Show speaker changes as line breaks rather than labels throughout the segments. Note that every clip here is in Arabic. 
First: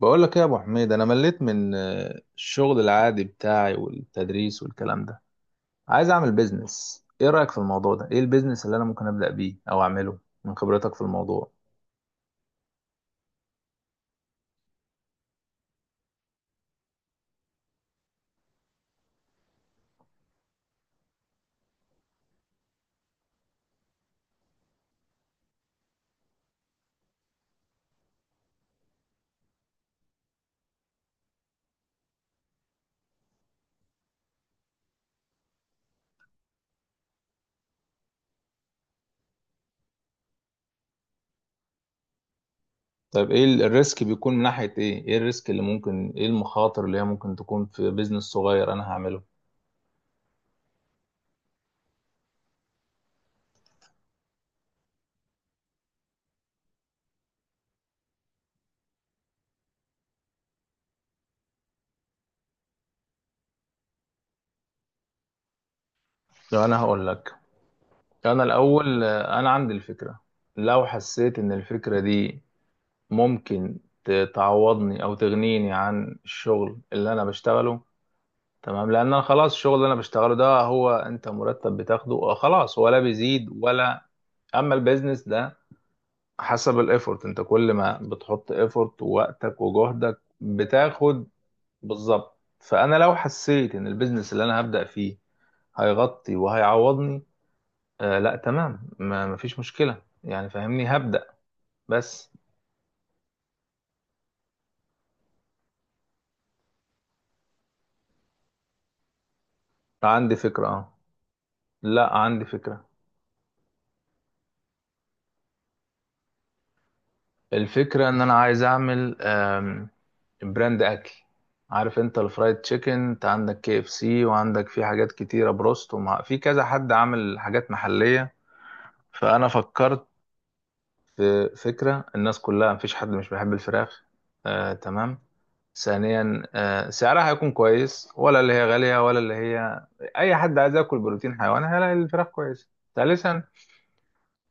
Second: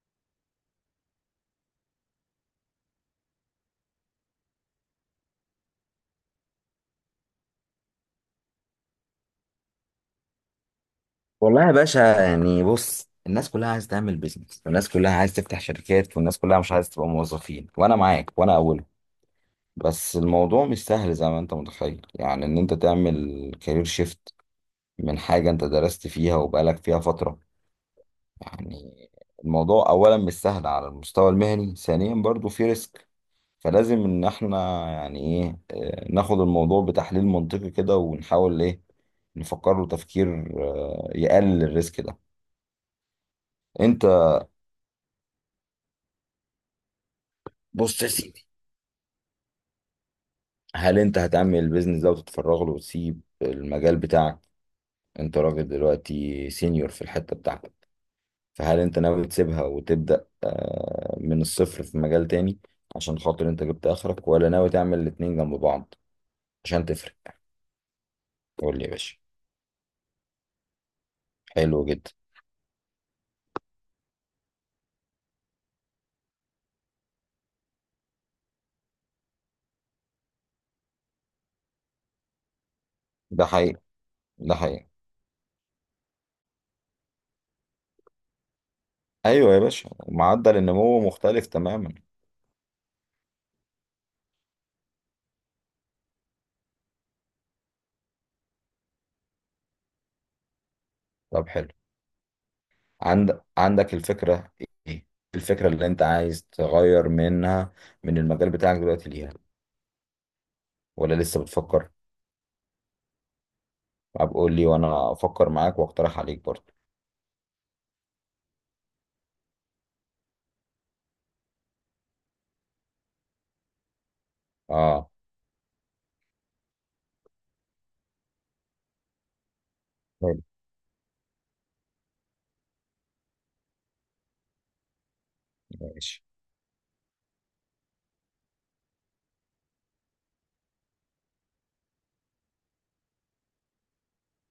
بقول لك ايه يا ابو حميد، انا مليت من الشغل العادي بتاعي والتدريس والكلام ده. عايز اعمل بيزنس. ايه رايك في الموضوع ده؟ ايه البيزنس اللي انا ممكن ابدا بيه او اعمله من خبرتك في الموضوع؟
والله يا باشا، يعني بص، الناس كلها عايزه تعمل بيزنس، والناس كلها عايزه تفتح شركات، والناس كلها مش عايزه تبقى موظفين، وانا معاك وانا اولهم. بس الموضوع مش سهل زي ما انت متخيل، يعني ان انت تعمل كارير شيفت من حاجه انت درست فيها وبقالك فيها فتره. يعني الموضوع اولا مش سهل على المستوى المهني، ثانيا برضو في ريسك. فلازم ان احنا يعني ايه، ناخد الموضوع بتحليل منطقي كده ونحاول ايه، نفكر له تفكير يقلل الريسك ده.
طيب، ايه الريسك
انت
بيكون من ناحيه ايه الريسك اللي ممكن، ايه المخاطر اللي هي ممكن تكون في
بص يا
بيزنس
سيدي،
صغير انا هعمله؟
هل انت هتعمل البيزنس ده وتتفرغ له وتسيب المجال بتاعك؟ انت راجل دلوقتي سينيور في الحتة بتاعتك، فهل انت ناوي تسيبها وتبدأ من الصفر في مجال تاني عشان خاطر انت جبت اخرك، ولا ناوي تعمل الاتنين جنب بعض
لو انا
عشان
هقول
تفرق؟
لك، انا
قول لي يا
الاول،
باشا.
انا عندي الفكره. لو حسيت ان
حلو
الفكره
جدا.
دي ممكن تعوضني او تغنيني عن الشغل اللي انا بشتغله. تمام. لان انا خلاص الشغل اللي انا بشتغله ده، هو انت مرتب بتاخده خلاص، ولا
ده
بيزيد
حقيقي،
ولا.
ده
اما
حقيقي.
البيزنس ده، حسب الايفورت. انت كل ما بتحط ايفورت
ايوه يا
ووقتك
باشا،
وجهدك
معدل النمو
بتاخد.
مختلف تماما.
بالظبط، فانا لو حسيت ان البيزنس اللي انا هبدأ فيه هيغطي وهيعوضني، لا تمام، ما مفيش مشكلة يعني، فاهمني، هبدأ
طب حلو.
بس.
عندك الفكرة؟ ايه الفكرة اللي انت عايز تغير منها، من المجال بتاعك دلوقتي ليها؟
عندي فكرة، اه.
ولا لسه بتفكر؟
لا، عندي فكرة.
طب قول لي وانا افكر معاك واقترح عليك برضه.
الفكرة ان انا عايز اعمل براند اكل. عارف انت الفرايد تشيكن؟ انت عندك كي اف سي، وعندك في
اه.
حاجات كتيرة، بروست، ومع، في كذا حد عامل حاجات محلية. فانا فكرت
حلو.
في فكرة. الناس كلها، مفيش حد مش بيحب الفراخ. آه تمام.
ماشي.
ثانيا، سعرها هيكون كويس، ولا اللي هي غالية، ولا اللي هي. اي حد عايز ياكل بروتين حيواني هيلاقي الفراخ كويسة. ثالثا،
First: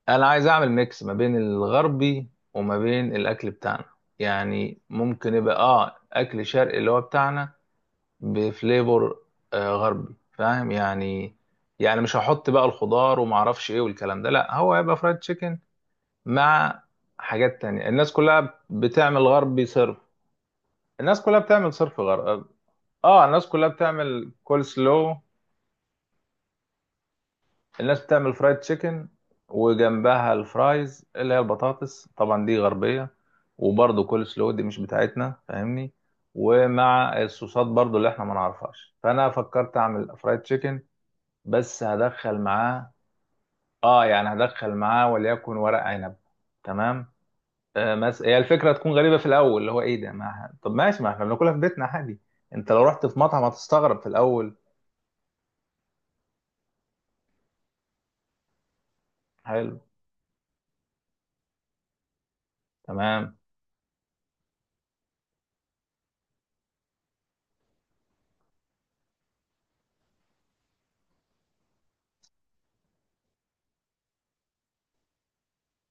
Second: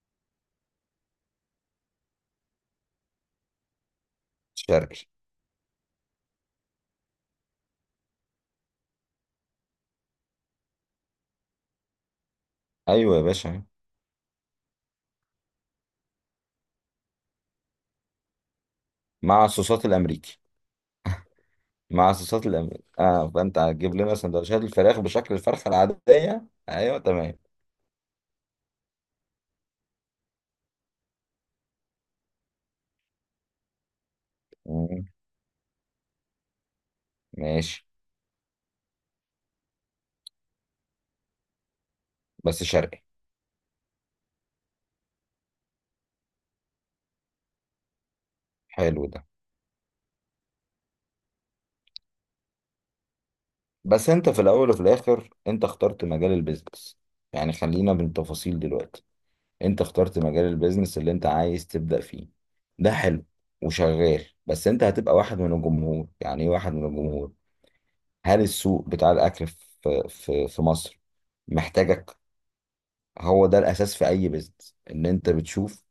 انا عايز اعمل ميكس ما بين الغربي وما بين الاكل بتاعنا. يعني
شرقي.
ممكن يبقى اكل شرقي اللي هو بتاعنا، بفليفر غربي، فاهم يعني. يعني مش هحط بقى
ايوه
الخضار
يا
وما
باشا.
اعرفش ايه والكلام ده، لا، هو هيبقى فرايد تشيكن مع حاجات تانية. الناس كلها بتعمل
مع
غربي
الصوصات
صرف.
الامريكي.
الناس كلها بتعمل صرف
مع الصوصات
غربي.
الامريكي،
اه.
اه.
الناس
فانت
كلها
هتجيب لنا
بتعمل
سندوتشات
كول
الفراخ
سلو.
بشكل الفرخه العاديه. ايوه تمام.
الناس بتعمل فرايد تشيكن، وجنبها الفرايز اللي هي البطاطس، طبعا دي غربية. وبرضه كول سلو دي مش
مم.
بتاعتنا، فاهمني. ومع الصوصات
ماشي.
برضه اللي احنا ما نعرفهاش. فانا فكرت اعمل فرايد تشيكن، بس هدخل
بس
معاه.
شرقي.
اه، يعني هدخل معاه وليكن ورق عنب. تمام. هي الفكرة تكون
حلو
غريبة
ده.
في الاول، اللي هو ايه ده؟ ما... طب ماشي، ما احنا بناكلها في بيتنا عادي. انت لو رحت في مطعم هتستغرب في
بس انت في
الاول.
الاول وفي الاخر انت اخترت مجال البيزنس. يعني خلينا بالتفاصيل دلوقتي،
حلو.
انت اخترت مجال البيزنس اللي انت عايز تبدأ فيه، ده حلو.
تمام.
وشغال. بس انت هتبقى واحد من الجمهور، يعني ايه واحد من الجمهور؟ هل السوق بتاع الاكل في مصر محتاجك؟ هو ده الاساس في اي بيزنس، ان انت بتشوف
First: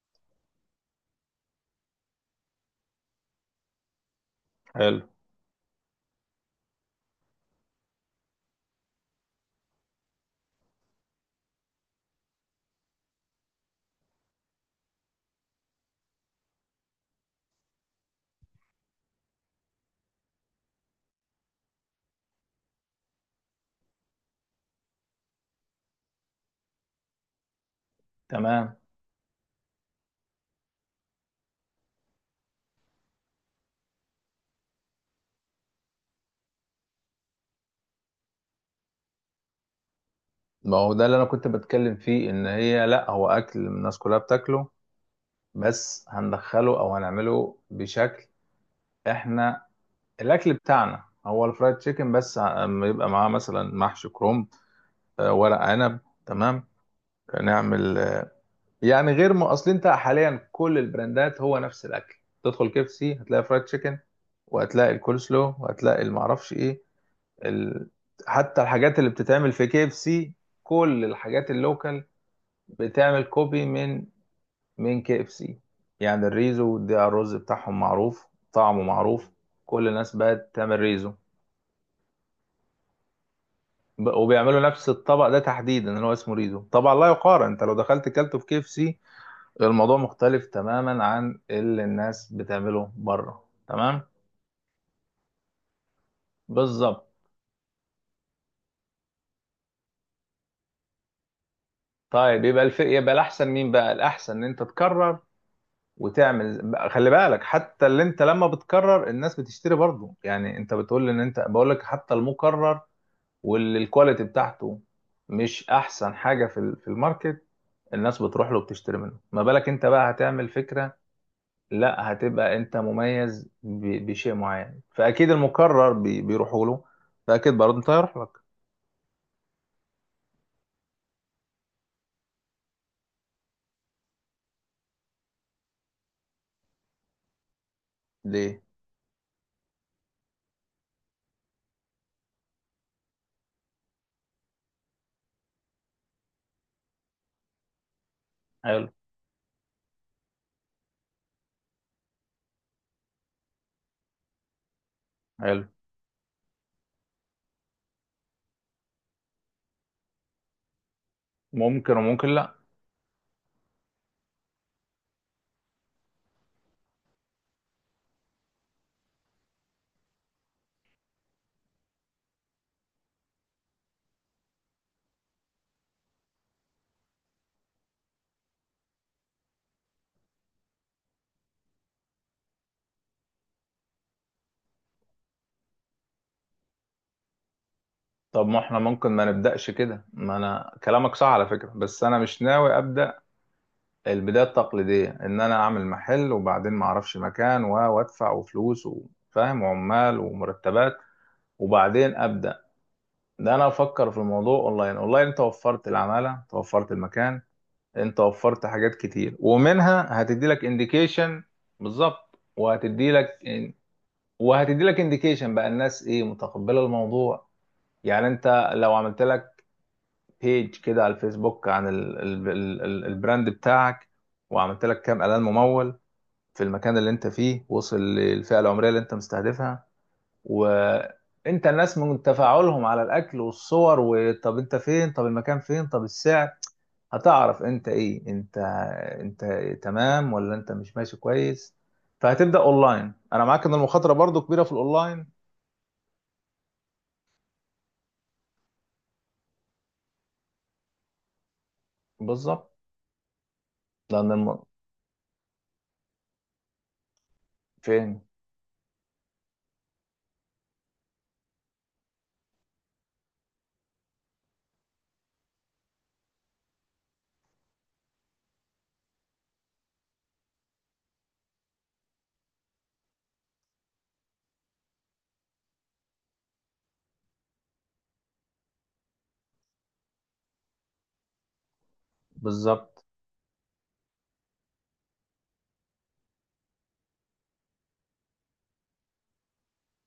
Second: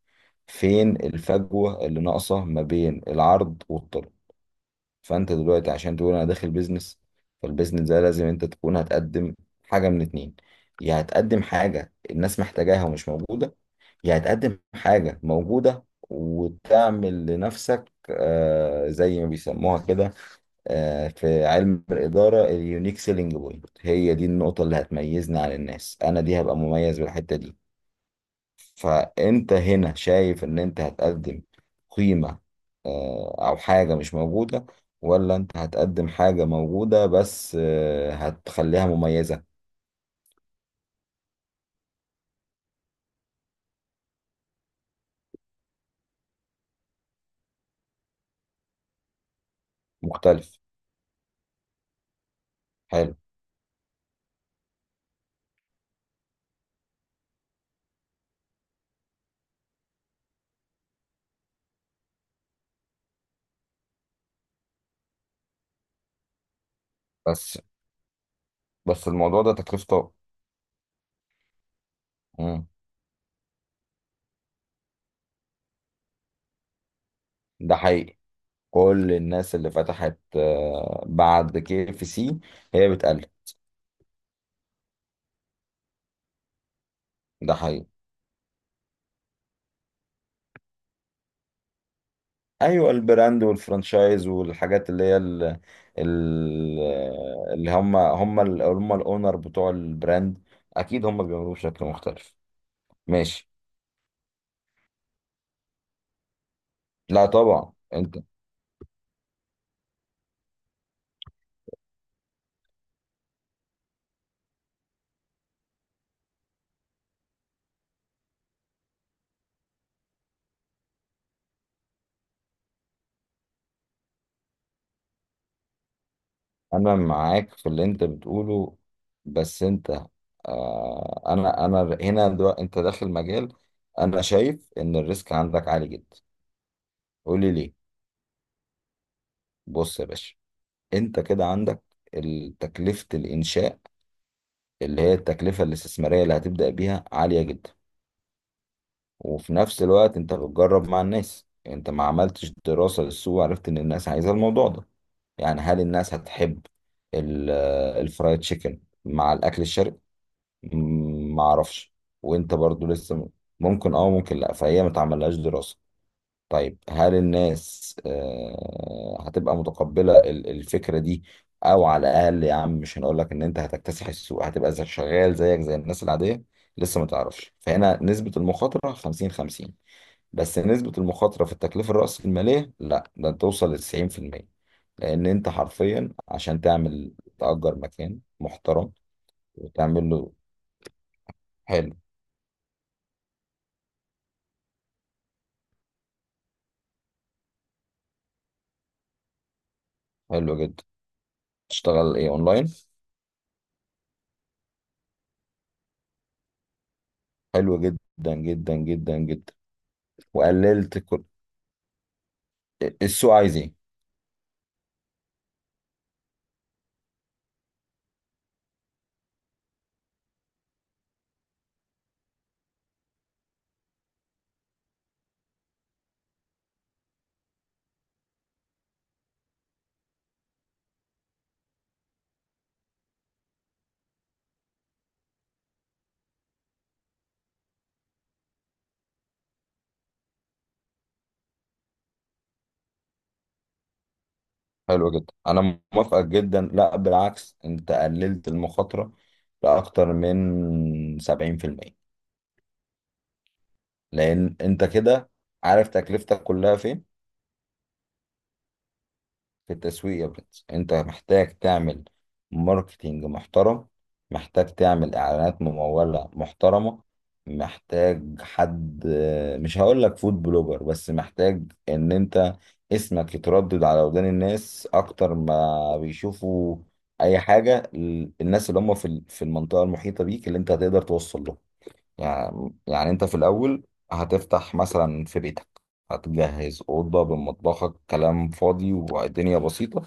فين الفجوة اللي ناقصة ما بين العرض والطلب.
حلو.
فانت دلوقتي عشان تقول انا داخل بيزنس، فالبيزنس ده لازم انت تكون هتقدم حاجة من اتنين: يا هتقدم حاجة الناس محتاجاها ومش موجودة، يعني تقدم حاجة موجودة وتعمل لنفسك آه زي ما بيسموها كده، آه في علم الإدارة، اليونيك سيلينج بوينت، هي دي النقطة اللي هتميزني عن الناس، أنا دي هبقى مميز بالحتة دي.
تمام.
فأنت هنا شايف إن أنت هتقدم قيمة، آه أو حاجة مش موجودة، ولا أنت هتقدم حاجة موجودة بس آه هتخليها مميزة؟
ما هو ده اللي انا كنت بتكلم فيه، ان هي لا، هو اكل الناس كلها بتاكله، بس هندخله او هنعمله بشكل. احنا، الاكل
مختلف.
بتاعنا هو الفرايد تشيكن، بس أما يبقى
حلو.
معاه مثلا محشي كرنب، ورق عنب. تمام. نعمل، يعني غير ما اصل، انت حاليا كل البراندات هو نفس الاكل. تدخل كيف سي، هتلاقي فرايد تشيكن، وهتلاقي الكول سلو، وهتلاقي المعرفش ايه
بس
ال... حتى الحاجات
بس
اللي
الموضوع
بتتعمل
ده
في كيف
تكلفته.
سي، كل الحاجات اللوكال
مم.
بتعمل كوبي من كي اف سي. يعني الريزو ده، الرز
ده
بتاعهم
حقيقي.
معروف، طعمه
كل
معروف.
الناس اللي
كل الناس
فتحت
بقت تعمل ريزو
بعد كي اف سي هي بتقلب.
وبيعملوا نفس الطبق ده تحديدا اللي هو اسمه ريزو. طبعا لا يقارن،
ده
انت لو
حقيقي.
دخلت كلته في كي اف سي، الموضوع مختلف تماما عن اللي الناس
ايوه،
بتعمله
البراند
بره. تمام.
والفرانشايز والحاجات اللي هي ال-
بالظبط.
اللي هم الاونر بتوع البراند، اكيد هم بيعملوه بشكل مختلف.
طيب، يبقى الاحسن؟
ماشي.
مين بقى الاحسن، ان انت تكرر وتعمل بقى، خلي
لا
بالك
طبعا
حتى اللي
انت،
انت لما بتكرر الناس بتشتري برضه، يعني انت بتقول ان انت، بقول لك حتى المكرر والكواليتي بتاعته مش احسن حاجه في في الماركت، الناس بتروح له وبتشتري منه. ما بالك انت بقى هتعمل فكره، لا، هتبقى انت مميز بشيء معين، فاكيد المكرر بيروحوا له،
انا
فاكيد
معاك في
برضه
اللي
انت
انت
هيروح لك.
بتقوله. بس انت، آه، انا هنا دلوقتي انت داخل مجال، انا شايف ان الريسك عندك عالي جدا. قولي ليه.
ليه؟
بص يا باشا، انت كده عندك تكلفة الانشاء، اللي هي التكلفة الاستثمارية اللي هتبدأ بيها عالية جدا.
حلو.
وفي نفس الوقت انت بتجرب مع الناس، انت ما عملتش دراسة للسوق وعرفت ان الناس عايزة الموضوع ده. يعني
حلو.
هل الناس هتحب ال- الفرايد تشيكن مع الاكل الشرقي؟ ما اعرفش.
ممكن وممكن
وانت
لا.
برضو لسه ممكن اه ممكن لا، فهي ما تعملهاش دراسة. طيب هل الناس هتبقى متقبلة الفكرة دي؟ او على الاقل يا عم، مش هنقول لك ان انت هتكتسح السوق، هتبقى زي شغال زيك زي الناس العادية، لسه ما تعرفش. فهنا نسبة المخاطرة 50 50. بس نسبة المخاطرة في التكلفة الرأسمالية لا، ده انت توصل ل 90%، لان انت حرفيا عشان تعمل تأجر مكان
طب ما احنا
محترم
ممكن ما نبداش كده،
وتعمل له.
ما انا كلامك صح على فكره،
حلو.
بس انا مش ناوي ابدا البدايه التقليديه، ان انا اعمل محل وبعدين ما اعرفش مكان وادفع وفلوس وفاهم وعمال
حلو جدا.
ومرتبات
تشتغل
وبعدين
ايه؟
ابدا.
اونلاين.
ده انا افكر في الموضوع اونلاين. اونلاين انت وفرت العماله، انت وفرت المكان،
حلو
انت
جدا
وفرت
جدا
حاجات
جدا
كتير،
جدا
ومنها هتدي لك
وقللت
انديكيشن. بالظبط، وهتدي لك،
السوق عايز ايه.
وهتدي لك انديكيشن بقى الناس ايه، متقبله الموضوع. يعني انت لو عملت لك بيج كده على الفيسبوك عن ال البراند بتاعك، وعملت لك كام اعلان ممول في المكان اللي انت فيه، وصل للفئه العمريه اللي انت مستهدفها، وانت الناس من تفاعلهم على الاكل والصور، وطب انت فين، طب المكان فين، طب السعر، هتعرف انت ايه، انت تمام ولا انت مش ماشي كويس. فهتبدأ اونلاين، انا معاك ان المخاطرة برضو كبيرة في
حلو جدا،
الاونلاين.
انا موافقك جدا، لا بالعكس، انت قللت المخاطره لاكتر من 70%.
بالظبط. لان
لان انت كده عارف تكلفتك كلها فين؟
فين.
في التسويق يا برنس. انت محتاج تعمل ماركتينج محترم، محتاج تعمل اعلانات ممولة محترمة، محتاج حد، مش هقول لك فود بلوجر، بس محتاج ان انت اسمك يتردد على ودان الناس اكتر ما بيشوفوا اي حاجة. الناس اللي هم في في المنطقة المحيطة بيك اللي انت هتقدر توصل لهم. يعني
بالظبط.
يعني انت في الاول هتفتح مثلا في بيتك، هتجهز اوضه بمطبخك، كلام فاضي والدنيا بسيطه،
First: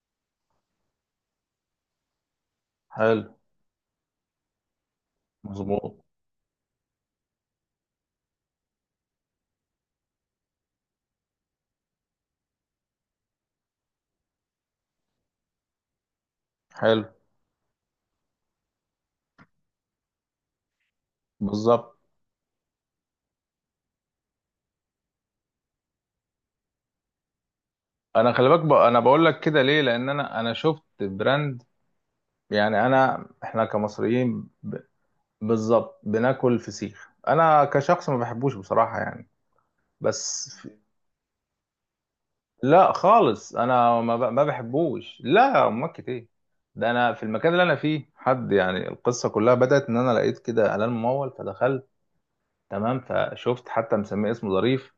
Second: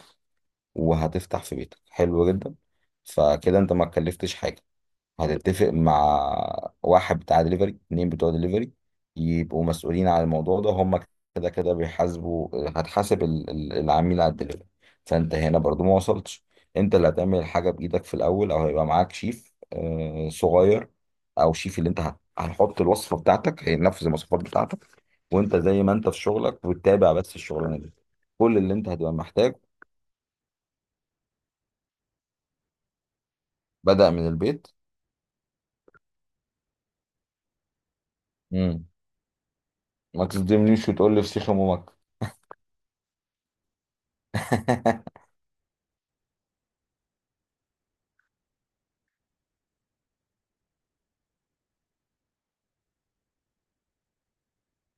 وهتفتح في بيتك. حلو جدا.
حلو.
فكده انت ما اتكلفتش حاجه. هتتفق
مظبوط.
مع واحد بتاع دليفري، اتنين بتوع دليفري، يبقوا مسؤولين على الموضوع ده. هم كده كده بيحاسبوا، هتحاسب العميل على الدليفري. فانت هنا برضو ما وصلتش. انت
حلو.
اللي هتعمل الحاجة بإيدك في الأول، أو هيبقى معاك شيف صغير، أو شيف اللي
بالظبط.
انت هنحط الوصفة بتاعتك هينفذ المواصفات بتاعتك. وانت زي ما انت في شغلك بتتابع، بس الشغلانة دي
انا خلي
كل
بالك
اللي انت
انا
هتبقى
بقول لك
محتاج،
كده ليه، لان انا شفت براند. يعني احنا
بدأ من
كمصريين،
البيت.
بالظبط بناكل فسيخ. انا كشخص ما بحبوش
مم.
بصراحه يعني،
ما
بس
تصدمنيش وتقول لي فسيخ أم امك.
لا خالص، انا ما بحبوش. لا، امك ايه. ده انا في المكان اللي انا فيه حد، يعني القصه كلها بدات ان انا لقيت كده اعلان ممول فدخلت. تمام. فشفت حتى مسميه اسمه ظريف.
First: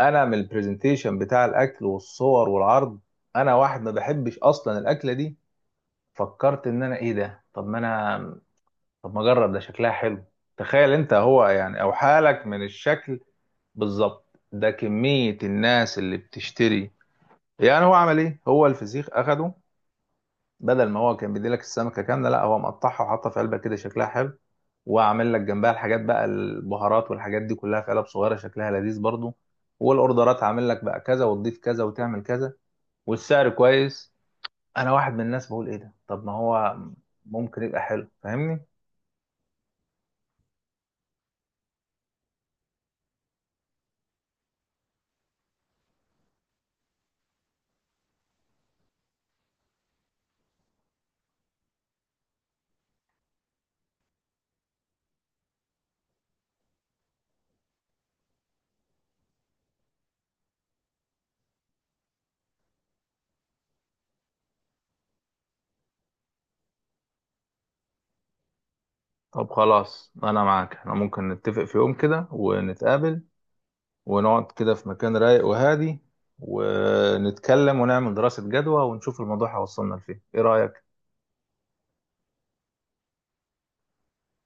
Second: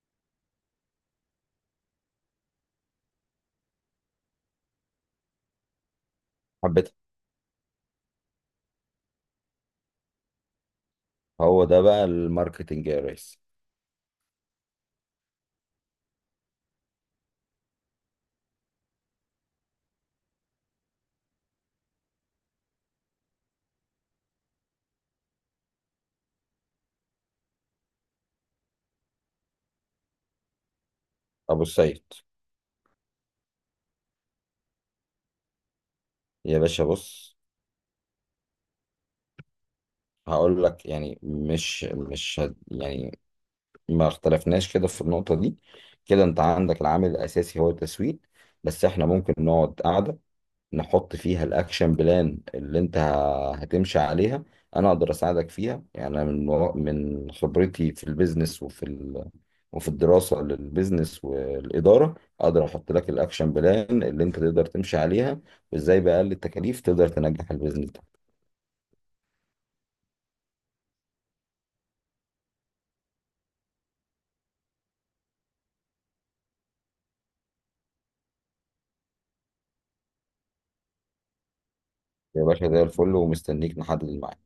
انا من البرزنتيشن بتاع الاكل والصور والعرض، انا واحد ما بحبش اصلا الاكله دي، فكرت ان
حبيتها.
انا ايه ده. طب ما انا، طب ما اجرب، ده شكلها حلو. تخيل انت هو،
هو ده
يعني او
بقى
حالك من
الماركتنج يا
الشكل.
ريس.
بالظبط. ده كمية الناس اللي بتشتري. يعني هو عمل ايه؟ هو الفسيخ اخده، بدل ما هو كان بيديلك السمكة كاملة، لا، هو مقطعها وحاطها في علبة كده شكلها حلو، وعامل لك جنبها الحاجات بقى، البهارات والحاجات دي كلها في علب صغيرة شكلها لذيذ برضو، والاوردرات عامل لك بقى كذا وتضيف
ابو
كذا
السيد.
وتعمل كذا. والسعر كويس. انا واحد من الناس بقول ايه ده، طب ما
يا
هو
باشا بص،
ممكن يبقى حلو، فاهمني.
هقول لك، يعني مش هد يعني، ما اختلفناش كده في النقطة دي. كده انت عندك العامل الاساسي هو التسويق. بس احنا ممكن نقعد قعدة نحط فيها الاكشن بلان اللي انت هتمشي عليها. انا اقدر اساعدك فيها، يعني أنا من من خبرتي في البيزنس وفي وفي الدراسة للبيزنس والإدارة، أقدر أحط لك الأكشن بلان اللي أنت تقدر تمشي عليها، وإزاي بأقل التكاليف تقدر تنجح البيزنس ده.
طب خلاص، انا معاك. احنا ممكن نتفق في يوم كده ونتقابل، ونقعد كده في مكان رايق وهادي، ونتكلم ونعمل دراسة جدوى ونشوف الموضوع هيوصلنا لفين. ايه رأيك؟
يا باشا زي الفل، ومستنيك نحدد الميعاد.